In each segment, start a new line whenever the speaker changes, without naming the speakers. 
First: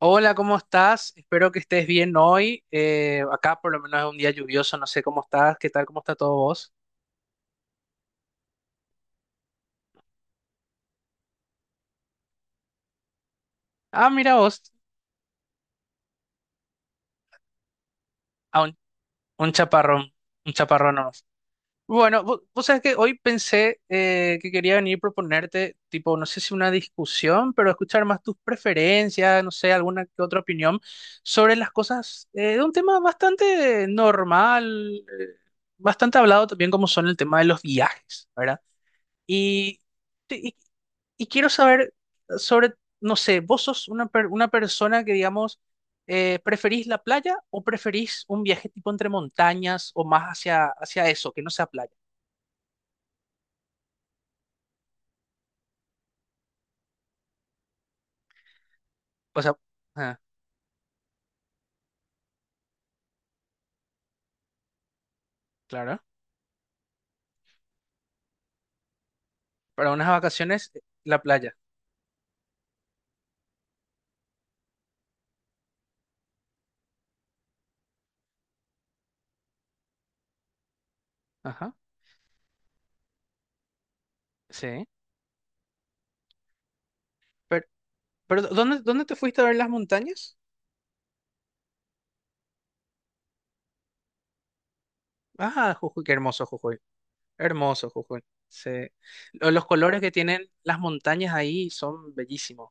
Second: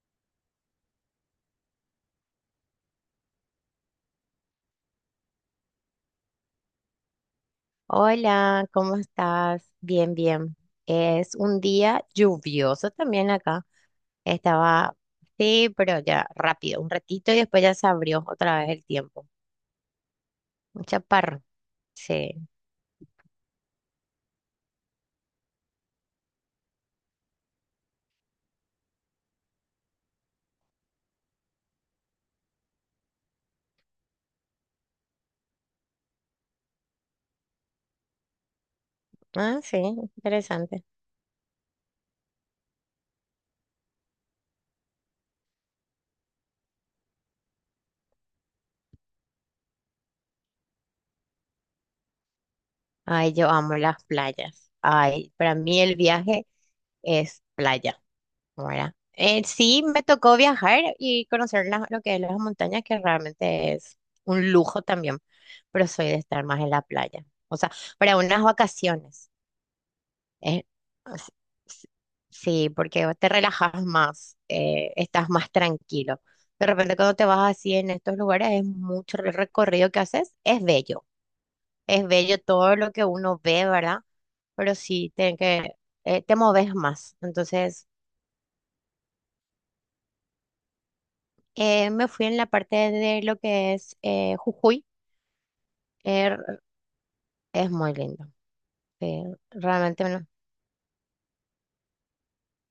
Hola, ¿cómo estás? Espero que estés bien hoy. Acá por lo menos es un día lluvioso, no sé cómo estás, qué tal, cómo está todo vos.
Hola, ¿cómo estás? Bien, bien. Es un día lluvioso también acá.
Ah, mira vos,
Estaba, sí, pero ya rápido, un ratito y después ya se abrió otra
ah,
vez
un,
el tiempo.
un chaparrón, un
Un
chaparrón nomás.
chaparro, sí.
Bueno, vos sabés que hoy pensé que quería venir a proponerte, tipo, no sé si una discusión, pero escuchar más tus preferencias, no sé, alguna que otra opinión sobre las cosas de un tema bastante normal, bastante hablado también como son el tema de los viajes, ¿verdad?
Ah, sí,
Y, y,
interesante.
y quiero saber sobre, no sé, vos sos una persona que, digamos, ¿preferís la playa o preferís un viaje tipo entre montañas o más hacia eso, que no sea playa?
Ay, yo amo las playas. Ay, para mí el viaje es playa. Ahora,
O sea,
sí, me
ah,
tocó viajar y conocer lo que es las montañas, que realmente es un lujo también, pero
claro,
soy de estar más en la playa. O sea, para unas vacaciones.
para unas
eh,
vacaciones, la
s-
playa.
s- sí, porque te relajas más, estás más tranquilo. De repente cuando te vas así en estos lugares es mucho el recorrido que haces,
Ajá,
es bello todo lo que uno ve, ¿verdad? Pero
sí.
sí, te moves más.
Pero,
Entonces...
pero ¿dónde te fuiste a ver las montañas?
Me fui en la parte de lo que es Jujuy.
Ah, Jujuy, qué hermoso
Er-
Jujuy.
es
Hermoso
muy
Jujuy.
lindo.
Sí.
eh,
Los colores
Realmente
que
no,
tienen las montañas ahí son bellísimos.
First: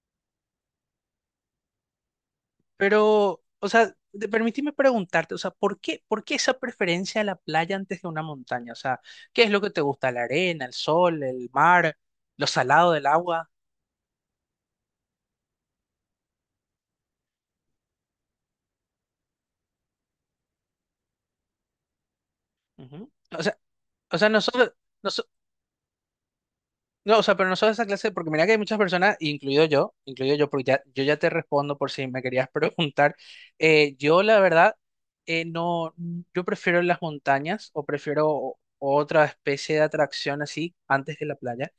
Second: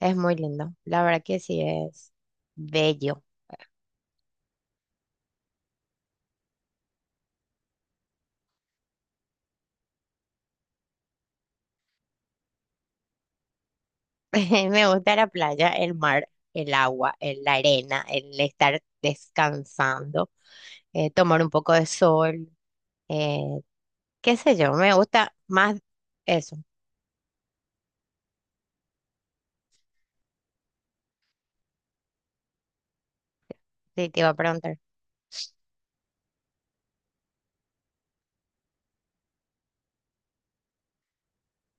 es muy lindo. La verdad que sí es bello.
Pero, o sea, permíteme preguntarte, o sea, ¿por qué esa preferencia a la playa antes de una montaña? O sea, ¿qué es lo que te gusta? ¿La arena, el sol, el mar, lo salado del agua?
Me gusta la playa, el mar, el agua, la arena, el estar descansando, tomar un poco de sol,
Ujú.
eh,
O sea, o sea,
qué sé
nosotros,
yo. Me
no,
gusta más eso.
no, o sea, pero nosotros esa clase, porque mira que hay muchas personas, incluido yo, porque ya, yo ya te respondo por si me querías preguntar. Eh,
Sí, te
yo,
iba a
la verdad,
preguntar.
no, yo prefiero las montañas o prefiero otra especie de atracción así antes de la playa.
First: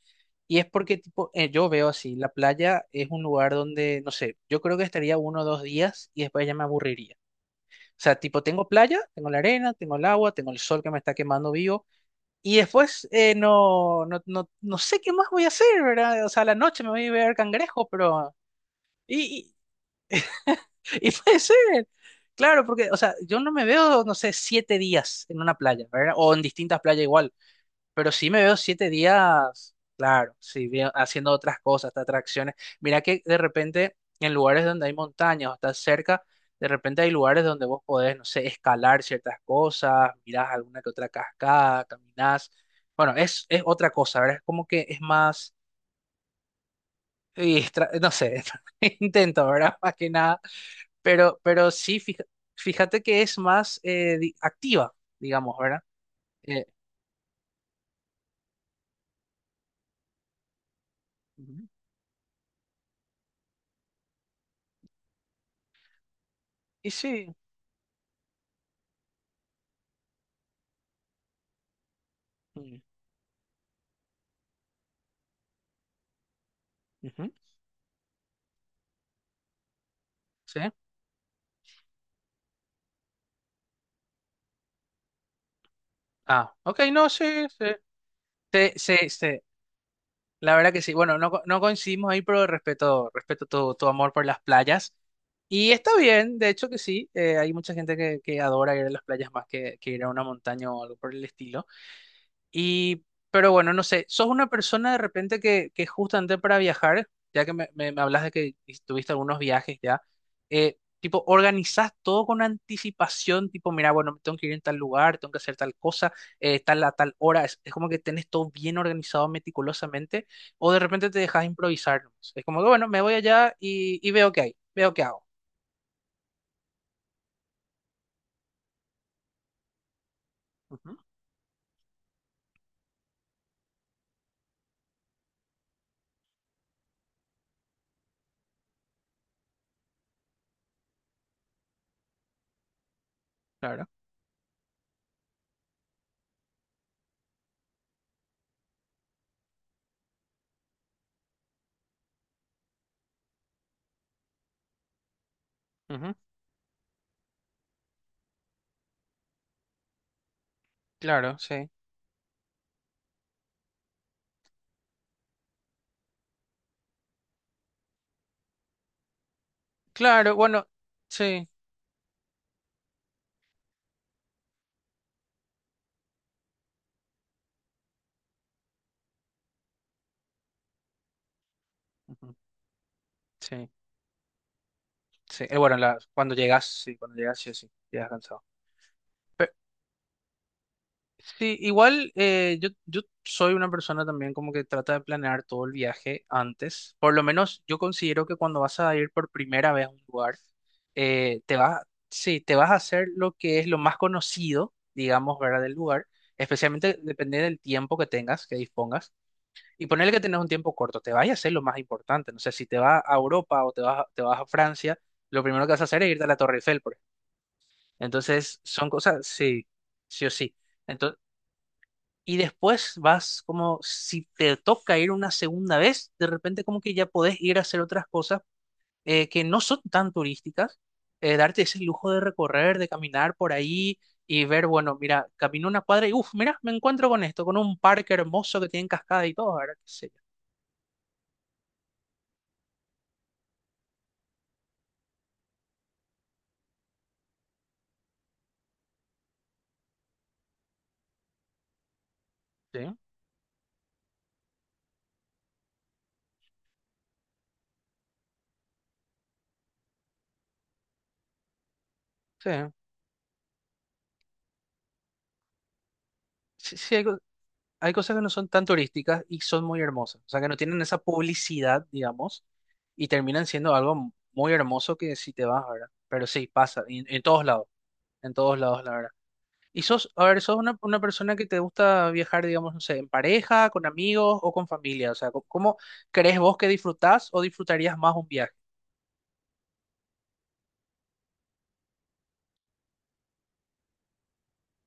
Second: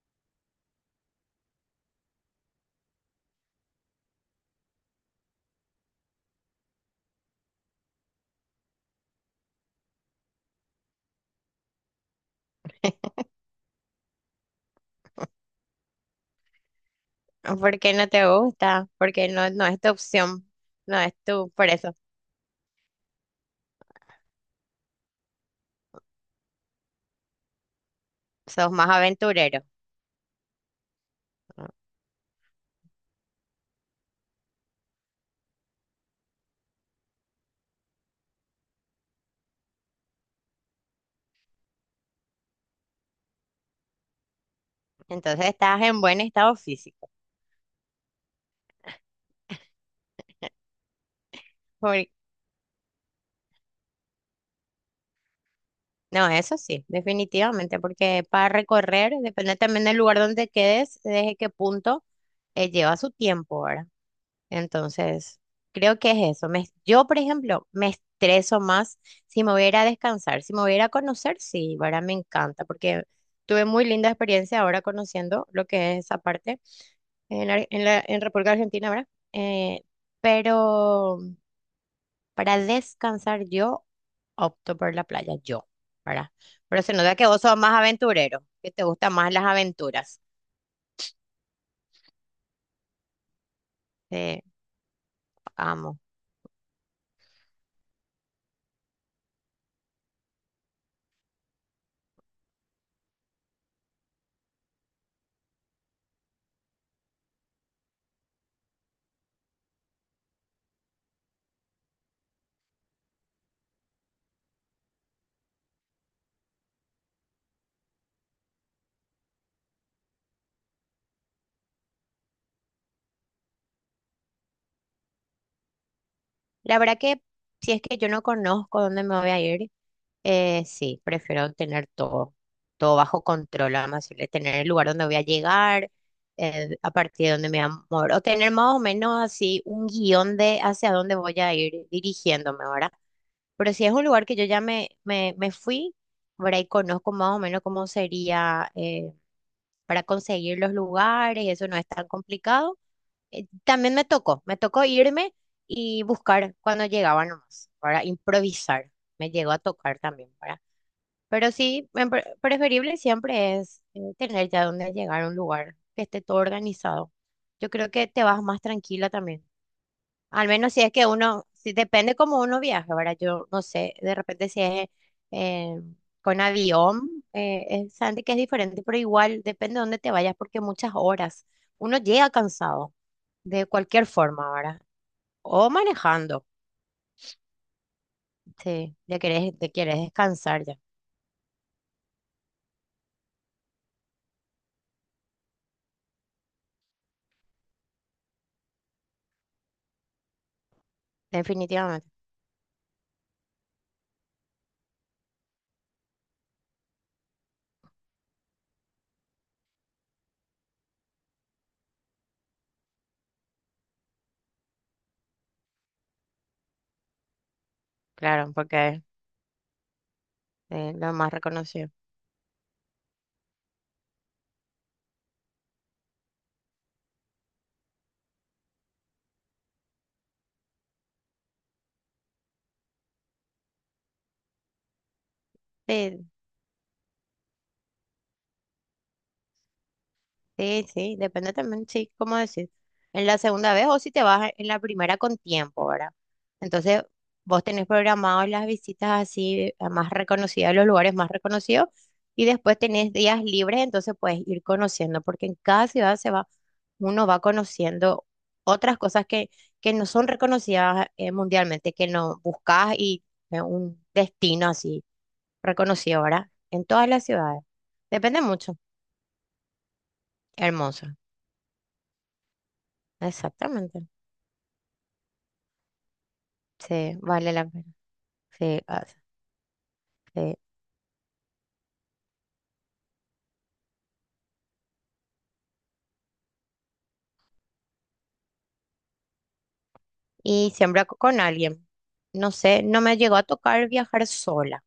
Y es porque, tipo, yo veo así, la playa es un lugar donde, no sé, yo creo que estaría uno o dos días y después ya me aburriría. O sea, tipo, tengo playa, tengo la arena, tengo el agua, tengo el sol que me está quemando vivo y después no, no, no, no sé qué más voy a hacer, ¿verdad? O sea, a la noche me voy a ver
¿Por
cangrejos.
qué no te
Pero...
gusta? Porque no,
Y,
no es tu opción. No
y
es
puede
tu, por
ser,
eso.
claro, porque, o sea, yo no me veo, no sé, 7 días en una playa, ¿verdad? O en distintas playas igual. Pero sí me veo
Sos
siete
más aventurero.
días, claro, sí, haciendo otras cosas, hasta atracciones. Mira que de repente en lugares donde hay montañas o estás cerca, de repente hay lugares donde vos podés, no sé, escalar ciertas cosas, mirás alguna que otra cascada, caminás. Bueno, es otra cosa, ¿verdad? Es como que es
Entonces
más,
estás en buen estado físico.
no sé, intento, ¿verdad? Más que nada. Pero sí,
Por-
fíjate que es más activa, digamos, ¿verdad?
No, eso
Eh,
sí, definitivamente, porque para recorrer, depende también del lugar donde quedes, desde qué
ujú.
punto lleva su tiempo, ¿verdad? Entonces, creo que es eso.
Y
Yo, por
sí.
ejemplo, me estreso más si me voy a ir a descansar, si me voy a ir a conocer, sí, ¿verdad? Me encanta,
Mm,
porque tuve muy linda experiencia ahora conociendo lo que es esa parte
ujú,
en, Ar- en la, en República Argentina, ¿verdad?
sí.
Pero... Para descansar yo opto por la playa, yo, ¿verdad?
Ah, ok,
Pero se
no,
nota que vos
sí,
sos
sí.
más aventurero, que
Sí,
te
sí,
gustan más
sí.
las aventuras.
La verdad que sí. Bueno, no, no coincidimos ahí, pero respeto tu amor por las
Eh,
playas. Y está
amo.
bien, de hecho que sí. Hay mucha gente que adora ir a las playas más que ir a una montaña o algo por el estilo. Y, pero bueno, no sé, ¿sos una persona de repente que justamente para viajar, ya que me hablas de que tuviste algunos viajes ya, tipo, organizás todo con anticipación, tipo, mira, bueno, me tengo que ir en tal lugar, tengo que hacer tal cosa, tal a tal hora, es como que tenés todo bien organizado meticulosamente, o de repente te dejas improvisar, ¿nomás? Es como que, bueno, me voy allá y veo qué hay, veo qué hago.
La verdad que si es que yo no conozco dónde me voy a ir,
Ujú,
sí, prefiero tener todo, todo bajo control, además tener el lugar donde voy a llegar, a partir de dónde me voy a mover, o tener más o menos así un guión de hacia dónde voy a ir dirigiéndome, ¿verdad? Pero si
claro,
es un lugar que yo ya me fui, por ahí conozco más o menos cómo sería para conseguir los lugares, y eso no es tan complicado. También me tocó irme y
ujú,
buscar cuando llegaba nomás, para improvisar. Me llegó a tocar también, para.
claro,
Pero
sí,
sí, preferible siempre es tener ya donde llegar a un lugar que esté todo organizado. Yo creo que te vas más tranquila también.
claro,
Al
bueno,
menos si es que uno,
sí,
si depende cómo uno viaje, ¿verdad? Yo no sé, de repente si es eh, con avión, es, Sandy, que es diferente, pero igual depende de dónde te vayas, porque muchas horas uno llega
ujú,
cansado, de
sí.
cualquier forma, ¿verdad?
Sí,
O
bueno,
manejando,
cuando llegas, sí, sí, llegas cansado.
sí, ya
Pero,
querés, te quieres descansar ya,
sí, igual yo soy una persona también como que trata de planear todo el viaje antes. Por lo menos yo considero que cuando vas a ir por primera vez a un lugar, te vas,
definitivamente,
sí, te vas a hacer lo que es lo más conocido, digamos, ¿verdad? Del lugar. Especialmente depende del tiempo que tengas, que dispongas. Y ponerle que tenés un tiempo corto, te vas a hacer lo más importante. No sé, si te vas a Europa o te vas a Francia, lo primero que vas a hacer es irte a la Torre Eiffel, por
claro,
Entonces, son
porque
cosas, sí, sí o sí.
es lo
Entonces,
más reconocido.
y después vas como, si te toca ir una segunda vez, de repente como que ya podés ir a hacer otras cosas que no son tan turísticas, darte ese lujo de recorrer, de caminar por ahí y ver, bueno, mira, camino una cuadra y,
Sí,
uff, mira, me encuentro con esto, con un parque hermoso que tiene cascada y todo, ¿verdad? ¿Qué sé yo?
sí, sí, depende también, sí, cómo decir, en la segunda vez o si te vas en la primera con tiempo, ¿verdad? Entonces, vos tenés programado las visitas así a más reconocidas, los lugares más reconocidos, y después
Sí,
tenés días libres, entonces puedes ir conociendo, porque en cada ciudad se va, uno va conociendo otras cosas que no son reconocidas mundialmente, que no
sí.
buscas y un destino así reconocido, ¿verdad?
Sí,
En
sí,
todas las ciudades.
hay cosas que no
Depende
son tan
mucho.
turísticas y son muy hermosas, o sea, que no tienen esa
Hermoso.
publicidad, digamos, y terminan siendo
Exactamente.
algo muy hermoso que si te vas, ¿verdad? Pero sí, pasa,
Sí,
todos
vale la
lados,
pena.
en todos
Sí,
lados, la
ah,
verdad. Y sos, a ver,
sí.
sos una persona que te gusta viajar, digamos, no sé, en pareja, con amigos o con familia, o sea, ¿cómo crees vos que disfrutás o disfrutarías más un viaje?
Y con alguien. No sé, no me llegó a tocar viajar sola,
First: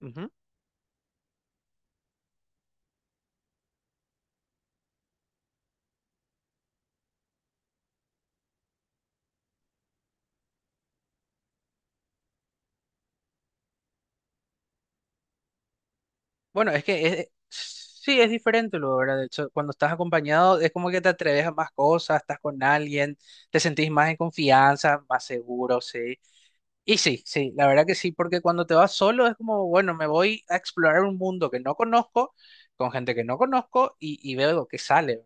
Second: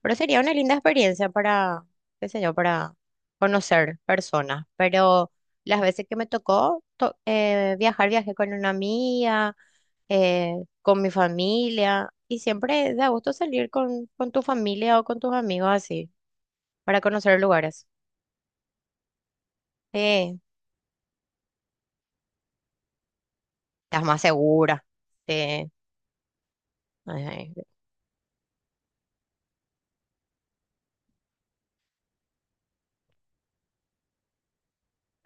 pero sería una linda experiencia para, qué sé yo, para conocer personas. Pero las veces que me tocó viajar, viajé con una amiga, eh, con mi familia, y siempre da gusto salir con tu familia o con tus amigos así,
Bueno, es
para
que
conocer lugares.
sí es diferente, lo verdad. De hecho, cuando estás
Sí,
acompañado es como que te atreves a más cosas, estás con alguien, te sentís
estás
más en
más segura.
confianza, más
Sí,
seguro, sí. Y sí, sí,
ajá,
la verdad que sí, porque cuando te vas solo es como, bueno, me voy a explorar un mundo que no conozco, con gente que no conozco y veo lo que sale.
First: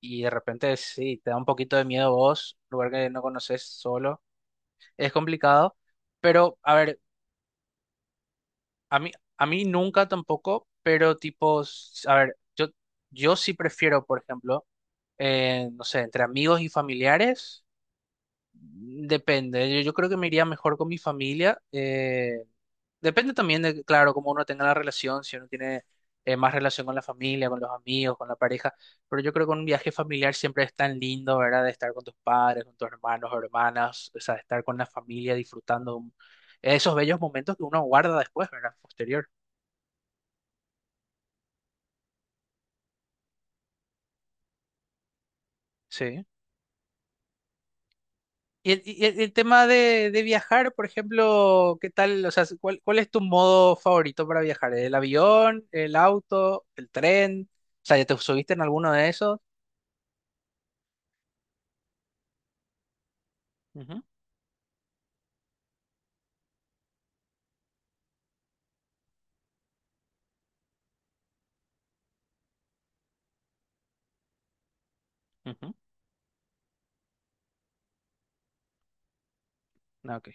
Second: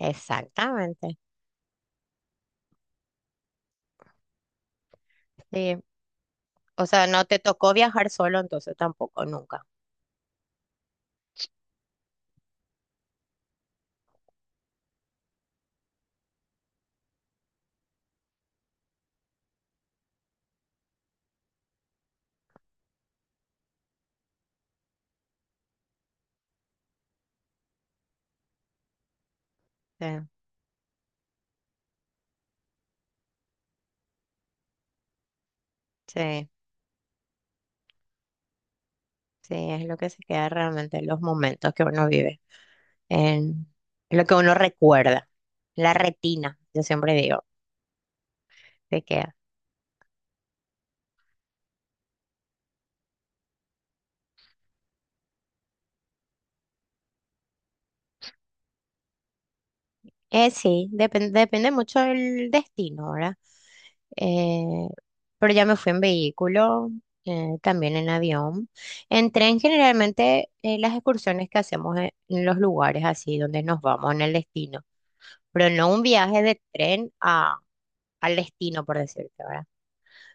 Y de repente sí, te da un poquito de miedo vos, lugar que no conoces solo, es complicado.
Sí.
Pero, a
O
ver.
sea, no te tocó viajar solo, entonces
A mí,
tampoco,
a mí
nunca.
nunca tampoco, pero tipo, a ver, yo sí prefiero, por ejemplo, no sé, entre amigos y familiares, depende. Yo creo que me iría mejor con mi familia. Depende también de, claro, cómo uno tenga la relación, si uno tiene más relación con la familia, con los amigos, con la pareja. Pero yo creo que un viaje
Sí,
familiar siempre es tan lindo, ¿verdad? De estar con tus padres, con tus hermanos, hermanas, o sea, estar con la familia disfrutando
sí,
esos bellos momentos que uno guarda después, ¿verdad? Posterior.
sí, es lo que se queda realmente los momentos que uno vive, en lo que uno recuerda, la
Sí.
retina, yo siempre digo,
Y el,
se
y el- el
queda.
tema de viajar, por ejemplo, ¿qué tal? O sea, ¿cuál es tu modo favorito para viajar? ¿El avión, el auto, el tren? O sea, ¿ya te subiste en alguno de esos?
Sí, depende mucho del destino, ¿verdad?
Ujú,
Eh, pero ya me fui en vehículo, también en avión. En tren, generalmente, las excursiones que hacemos en los lugares así donde nos vamos en el destino. Pero
ujú.
no un viaje de tren a, al destino, por decirte, ¿verdad?
Ah, ok.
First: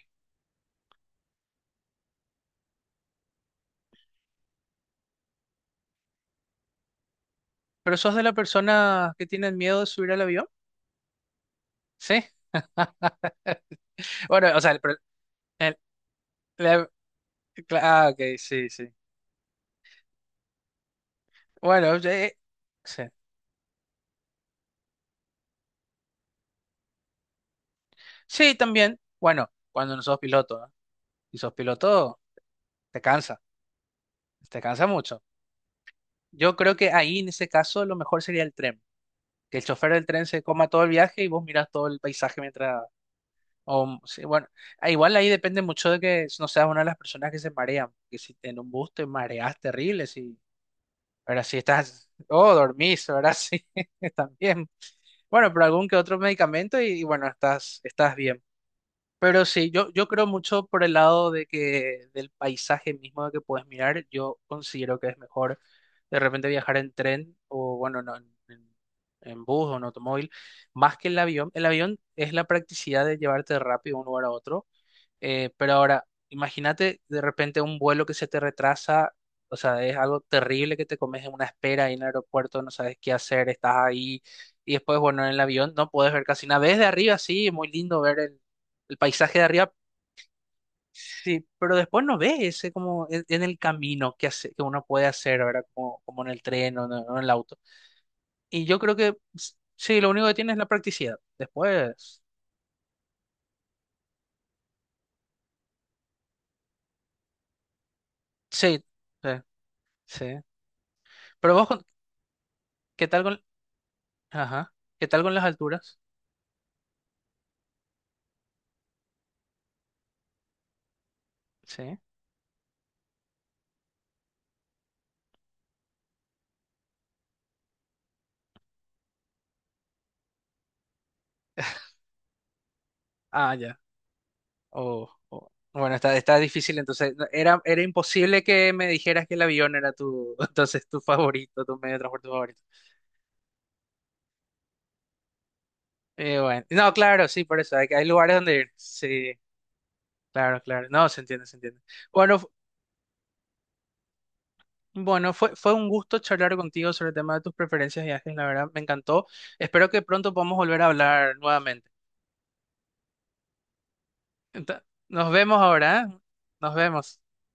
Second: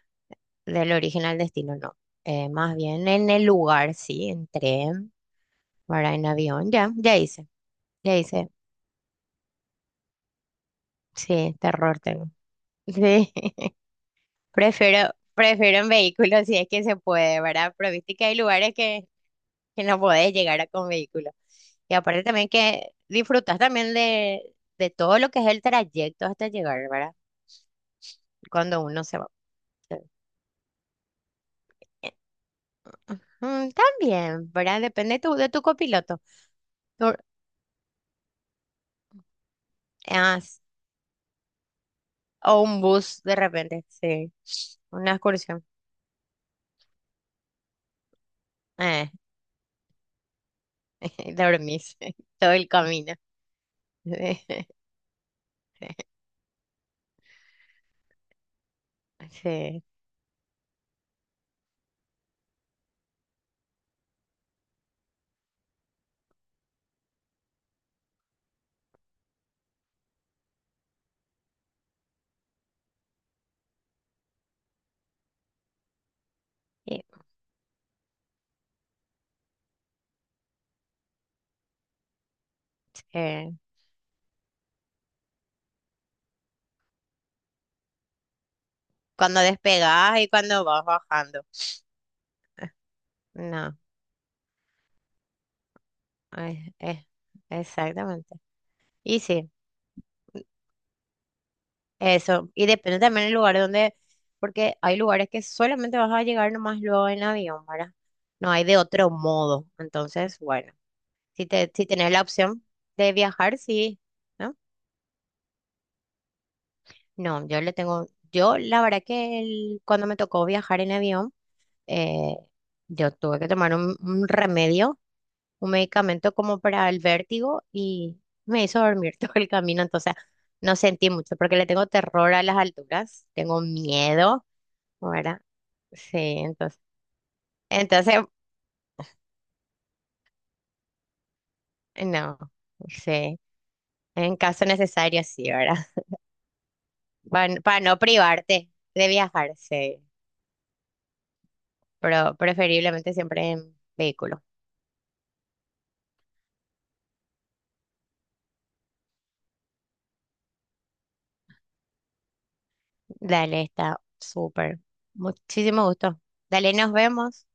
Del origen al destino, no. Más bien en el lugar, sí, en tren, ¿verdad? En avión, ya hice,
¿Pero sos
ya
de la
hice.
persona que tienen miedo de subir al avión?
Sí, terror
Sí.
tengo. Sí,
Bueno, o sea, el, pro-
prefiero,
el-
prefiero en vehículo si es que
la-
se puede, ¿verdad?
cla-
Pero
ah,
viste
ok,
que hay
sí,
lugares
sí.
que no podés llegar a con vehículo.
Bueno,
Y aparte también que
sí.
disfrutas también de todo lo que es el trayecto hasta llegar, ¿verdad?
Sí,
Cuando
también.
uno se va.
Bueno, cuando no sos piloto, ¿no? Si sos piloto, te cansa,
Mm, también,
te
¿verdad?
cansa
Depende
mucho.
de tu copiloto.
Yo creo que ahí
Por-
en ese caso lo mejor sería el tren, que el chofer del tren
ah,
se
s-
coma todo el viaje y vos mirás todo el paisaje
o un
mientras.
bus de repente,
O, sí,
sí.
bueno, ah,
Una
igual ahí depende
excursión.
mucho de que no seas una de las personas que se marean, que si en un bus te
Eh,
mareas terrible, si, ahora si
dormís
estás,
todo
oh,
el
dormís,
camino.
ahora sí, también. Bueno, pero algún que otro medicamento y bueno, estás bien. Pero sí,
Sí.
yo creo mucho por el lado de que del paisaje mismo de que puedes mirar, yo considero que es mejor de repente viajar en tren o bueno, no, en, en bus o en automóvil, más que el avión. El avión es la practicidad de llevarte rápido de un lugar a otro. Pero ahora, imagínate
y-
de repente un vuelo que se te retrasa, o sea, es algo terrible que te comes en una espera ahí en el aeropuerto, no sabes qué hacer,
sí.
estás ahí y después, bueno, en el avión no puedes ver casi nada. Ves de arriba, sí, muy lindo ver el paisaje
Cuando
de arriba,
despegás y cuando vas bajando.
sí, pero después no ves ese como en el
No,
camino que, hace, que uno puede hacer, ¿verdad? Como en el
eh,
tren o en,
eh,
o en el auto.
exactamente.
Y yo creo que
Y sí,
sí, lo único que tiene es la practicidad. Después,
eso. Y depende también del lugar donde, porque hay lugares que solamente vas a llegar nomás luego en avión, ¿verdad? No hay de
sí,
otro
sí,
modo.
sí.
Entonces, bueno. Si
Pero vos,
te, si tenés la opción
¿qué
de
tal con?
viajar, sí, ¿no?
Ajá. ¿Qué tal con las alturas?
No, yo le tengo, yo la verdad que cuando me tocó viajar en avión,
Sí.
eh, yo tuve que tomar un remedio, un medicamento como para el vértigo y me hizo dormir todo el camino, entonces no sentí mucho porque le tengo terror a las alturas,
Ah,
tengo
ya.
miedo,
Oh,
¿verdad?
oh. Bueno, está,
Sí,
está difícil,
entonces,
entonces no, era
entonces,
imposible que me dijeras que el avión era tu, entonces tu favorito, tu medio de transporte
no,
favorito.
sí, en caso necesario, sí, ¿verdad?
Bueno, no, claro, sí, por eso,
Para
hay,
no
hay lugares donde ir.
privarte de
Sí,
viajar, sí.
claro, claro. No, se entiende, se entiende.
Pero
Bueno, fu-
preferiblemente siempre en vehículo.
bueno, fue un gusto charlar contigo sobre el tema de tus preferencias de viajes, la verdad, me encantó. Espero que pronto podamos volver a hablar nuevamente.
Dale, está súper.
Nos vemos
Muchísimo
ahora, ¿eh?
gusto. Dale,
Nos
nos
vemos.
vemos.